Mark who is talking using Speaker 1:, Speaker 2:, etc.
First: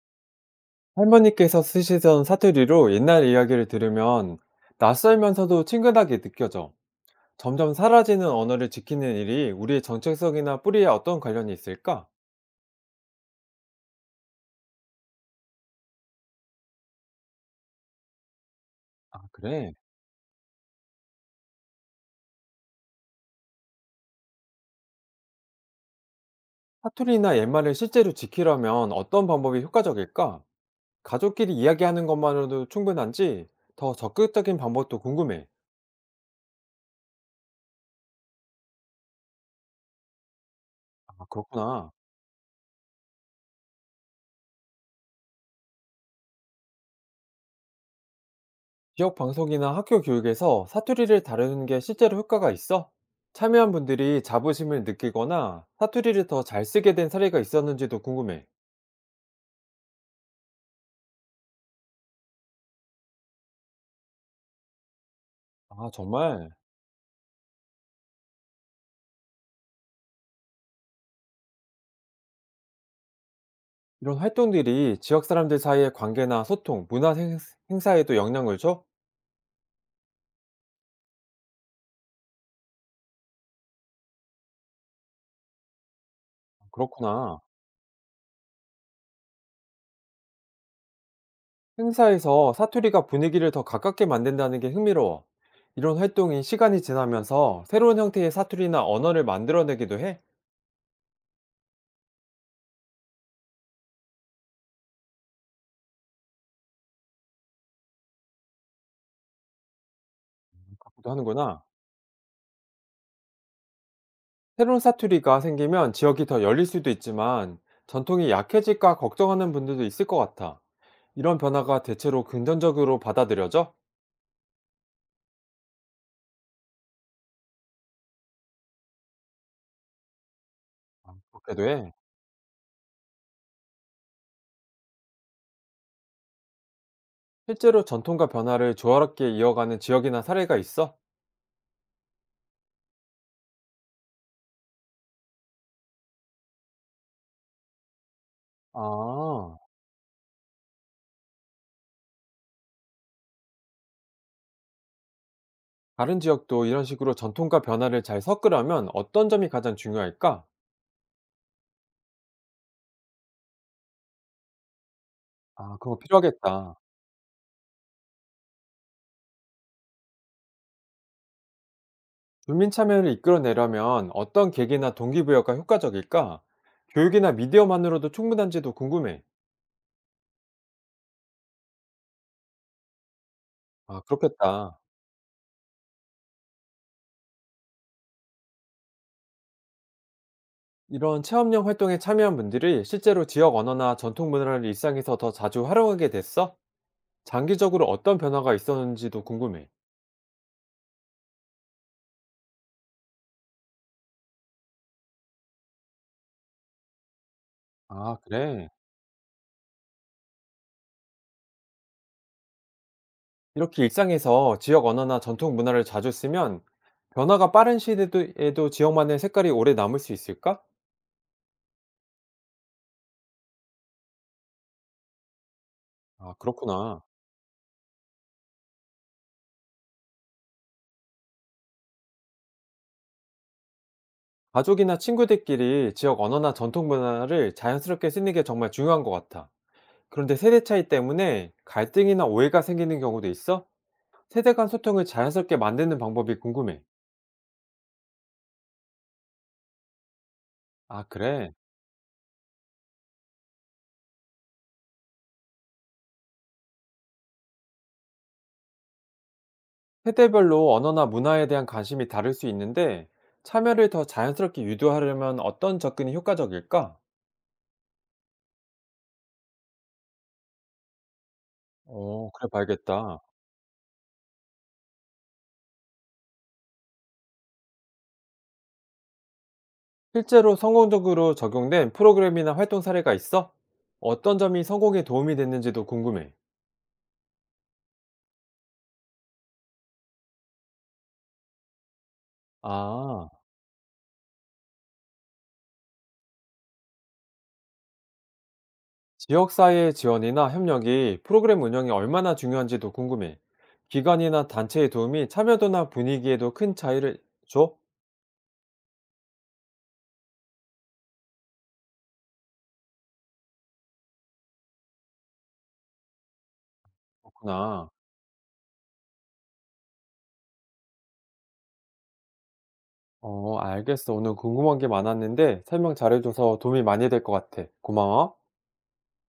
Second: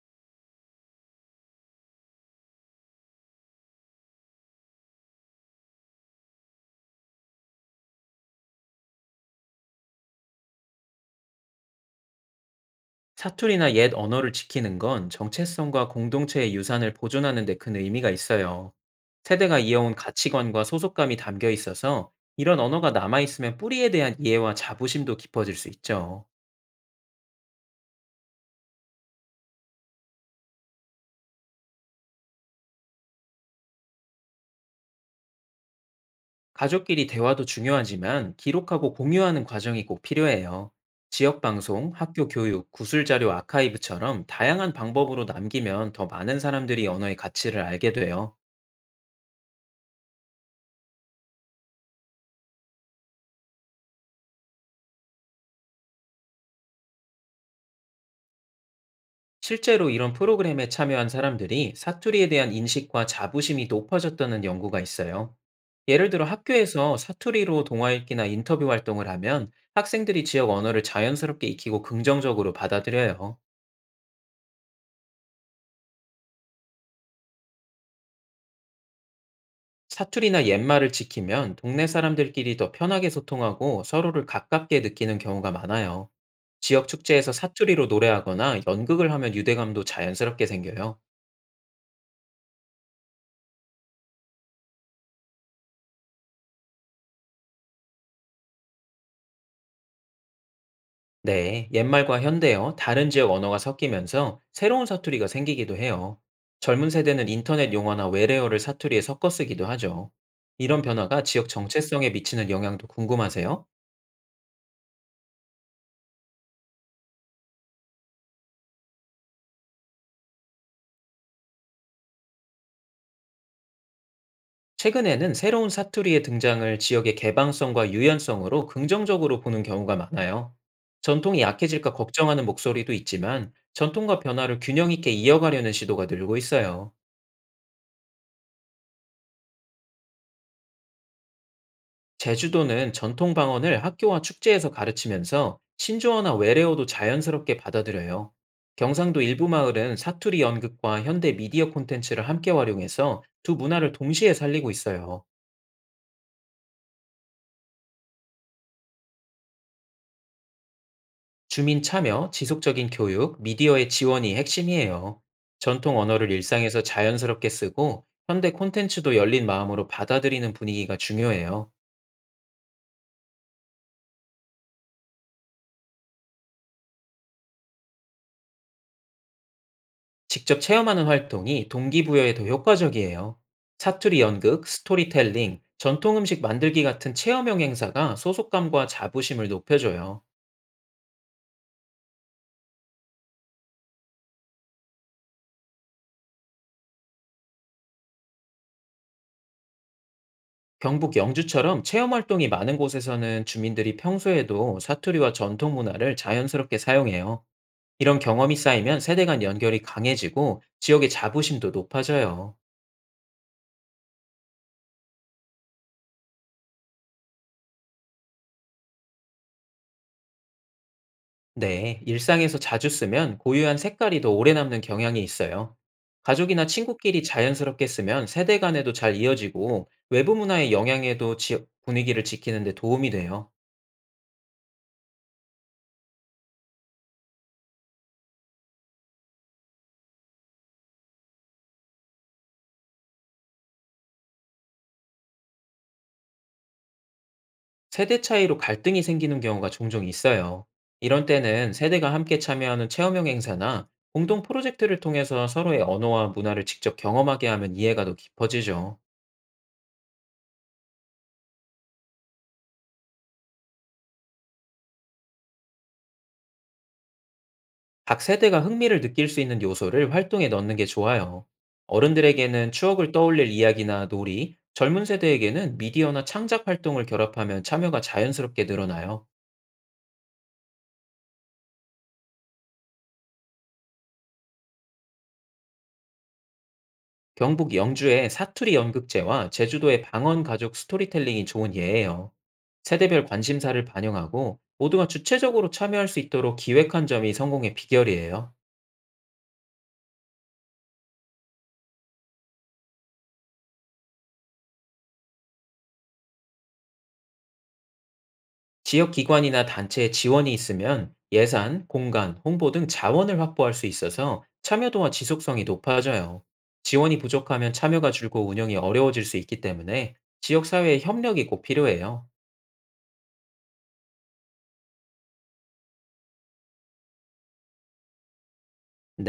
Speaker 1: 할머니께서 쓰시던 사투리로 옛날 이야기를 들으면 낯설면서도 친근하게 느껴져. 점점 사라지는 언어를 지키는 일이 우리의 정체성이나 뿌리에 어떤 관련이 있을까?
Speaker 2: 사투리나 옛 언어를 지키는 건 정체성과 공동체의 유산을 보존하는 데 큰 의미가 있어요.
Speaker 1: 아,
Speaker 2: 세대가
Speaker 1: 그래.
Speaker 2: 이어온 가치관과 소속감이 담겨 있어서 이런 언어가 남아있으면 뿌리에 대한 이해와 자부심도 깊어질 수 있죠.
Speaker 1: 사투리나 옛말을 실제로 지키려면 어떤 방법이 효과적일까? 가족끼리 이야기하는 것만으로도 충분한지 더 적극적인 방법도 궁금해.
Speaker 2: 가족끼리 대화도 중요하지만 기록하고 공유하는 과정이 꼭 필요해요.
Speaker 1: 아,
Speaker 2: 지역방송,
Speaker 1: 그렇구나.
Speaker 2: 학교 교육, 구술자료 아카이브처럼 다양한 방법으로 남기면 더 많은 사람들이 언어의 가치를 알게 돼요.
Speaker 1: 지역 방송이나 학교 교육에서 사투리를 다루는 게 실제로 효과가 있어? 참여한 분들이 자부심을 느끼거나 사투리를 더 잘 쓰게 된 사례가 있었는지도 궁금해.
Speaker 2: 실제로 이런 프로그램에 참여한 사람들이 사투리에 대한 인식과 자부심이 높아졌다는 연구가 있어요.
Speaker 1: 아,
Speaker 2: 예를 들어
Speaker 1: 정말?
Speaker 2: 학교에서 사투리로 동화 읽기나 인터뷰 활동을 하면 학생들이 지역 언어를 자연스럽게 익히고 긍정적으로 받아들여요.
Speaker 1: 이런 활동들이 지역 사람들 사이의 관계나 소통, 문화 행사에도 영향을 줘?
Speaker 2: 사투리나 옛말을 지키면 동네 사람들끼리 더 편하게 소통하고 서로를 가깝게 느끼는 경우가 많아요. 지역 축제에서
Speaker 1: 그렇구나.
Speaker 2: 사투리로 노래하거나 연극을 하면 유대감도 자연스럽게 생겨요.
Speaker 1: 행사에서 사투리가 분위기를 더 가깝게 만든다는 게 흥미로워. 이런 활동이 시간이 지나면서 새로운 형태의 사투리나 언어를 만들어내기도 해?
Speaker 2: 네, 옛말과 현대어, 다른 지역 언어가 섞이면서 새로운 사투리가 생기기도 해요. 젊은 세대는 인터넷 용어나 외래어를 사투리에 섞어 쓰기도 하죠. 이런
Speaker 1: 기도
Speaker 2: 변화가 지역
Speaker 1: 하는구나.
Speaker 2: 정체성에 미치는 영향도 궁금하세요?
Speaker 1: 새로운 사투리가 생기면 지역이 더 열릴 수도 있지만 전통이 약해질까 걱정하는 분들도 있을 것 같아. 이런 변화가 대체로 긍정적으로 받아들여져?
Speaker 2: 최근에는 새로운 사투리의 등장을 지역의 개방성과 유연성으로 긍정적으로 보는 경우가 많아요. 전통이
Speaker 1: 그렇게도
Speaker 2: 약해질까
Speaker 1: 해.
Speaker 2: 걱정하는 목소리도 있지만 전통과 변화를 균형 있게 이어가려는 시도가 늘고 있어요.
Speaker 1: 실제로 전통과 변화를 조화롭게 이어가는 지역이나 사례가 있어?
Speaker 2: 제주도는 전통 방언을 학교와 축제에서 가르치면서 신조어나 외래어도 자연스럽게 받아들여요. 경상도 일부
Speaker 1: 아,
Speaker 2: 마을은 사투리 연극과 현대 미디어 콘텐츠를 함께 활용해서 두 문화를 동시에 살리고 있어요.
Speaker 1: 다른 지역도 이런 식으로 전통과 변화를 잘 섞으려면 어떤 점이 가장 중요할까?
Speaker 2: 주민 참여, 지속적인 교육, 미디어의 지원이 핵심이에요.
Speaker 1: 아, 그
Speaker 2: 전통
Speaker 1: 거
Speaker 2: 언어를
Speaker 1: 필요하겠다.
Speaker 2: 일상에서 자연스럽게 쓰고 현대 콘텐츠도 열린 마음으로 받아들이는 분위기가 중요해요.
Speaker 1: 주민 참여를 이끌어내려면 어떤 계기나 동기부여가 효과적일까? 교육이나 미디어만으로도 충분한지도 궁금해.
Speaker 2: 직접 체험하는 활동이 동기부여에 더 효과적이에요.
Speaker 1: 아,
Speaker 2: 사투리 연극,
Speaker 1: 그렇겠다.
Speaker 2: 스토리텔링, 전통 음식 만들기 같은 체험형 행사가 소속감과 자부심을 높여줘요.
Speaker 1: 이런 체험형 활동에 참여한 분들이 실제로 지역 언어나 전통 문화를 일상에서 더 자주 활용하게 됐어? 장기적으로 어떤 변화가 있었는지도 궁금해.
Speaker 2: 경북 영주처럼 체험 활동이 많은 곳에서는 주민들이 평소에도 사투리와 전통 문화를 자연스럽게 사용해요.
Speaker 1: 아,
Speaker 2: 이런 경험이
Speaker 1: 그래.
Speaker 2: 쌓이면 세대 간 연결이 강해지고 지역의 자부심도 높아져요.
Speaker 1: 이렇게 일상에서 지역 언어나 전통 문화를 자주 쓰면 변화가 빠른 시대에도 지역만의 색깔이 오래 남을 수 있을까?
Speaker 2: 네, 일상에서 자주 쓰면 고유한 색깔이 더 오래 남는 경향이 있어요.
Speaker 1: 아,
Speaker 2: 가족이나
Speaker 1: 그렇구나.
Speaker 2: 친구끼리 자연스럽게 쓰면 세대 간에도 잘 이어지고 외부 문화의 영향에도 분위기를 지키는 데 도움이 돼요.
Speaker 1: 가족이나 친구들끼리 지역 언어나 전통 문화를 자연스럽게 쓰는 게 정말 중요한 것 같아. 그런데 세대 차이 때문에 갈등이나 오해가 생기는 경우도 있어? 세대 간 소통을 자연스럽게 만드는 방법이 궁금해.
Speaker 2: 세대 차이로 갈등이 생기는 경우가 종종 있어요.
Speaker 1: 아,
Speaker 2: 이런
Speaker 1: 그래.
Speaker 2: 때는 세대가 함께 참여하는 체험형 행사나 공동 프로젝트를 통해서 서로의 언어와 문화를 직접 경험하게 하면 이해가 더 깊어지죠.
Speaker 1: 세대별로 언어나 문화에 대한 관심이 다를 수 있는데 참여를 더 자연스럽게 유도하려면 어떤 접근이 효과적일까?
Speaker 2: 각 세대가 흥미를 느낄 수 있는 요소를 활동에 넣는 게 좋아요.
Speaker 1: 어, 그래
Speaker 2: 어른들에게는 추억을
Speaker 1: 봐야겠다.
Speaker 2: 떠올릴 이야기나 놀이, 젊은 세대에게는 미디어나 창작 활동을 결합하면 참여가 자연스럽게 늘어나요.
Speaker 1: 실제로 성공적으로 적용된 프로그램이나 활동 사례가 있어? 어떤 점이 성공에 도움이 됐는지도 궁금해.
Speaker 2: 경북 영주의 사투리 연극제와 제주도의 방언 가족 스토리텔링이 좋은 예예요. 세대별
Speaker 1: 아,
Speaker 2: 관심사를 반영하고 모두가 주체적으로 참여할 수 있도록 기획한 점이 성공의 비결이에요.
Speaker 1: 지역사회의 지원이나 협력이 프로그램 운영에 얼마나 중요한지도 궁금해. 기관이나 단체의 도움이 참여도나 분위기에도 큰 차이를 줘?
Speaker 2: 지역 기관이나 단체의 지원이 있으면 예산, 공간, 홍보 등 자원을 확보할 수 있어서 참여도와 지속성이 높아져요. 지원이 부족하면
Speaker 1: 그렇구나.
Speaker 2: 참여가 줄고 운영이 어려워질 수 있기 때문에 지역사회의 협력이 꼭 필요해요.
Speaker 1: 어, 알겠어. 오늘 궁금한 게 많았는데 설명 잘해줘서 도움이 많이 될 것 같아. 고마워.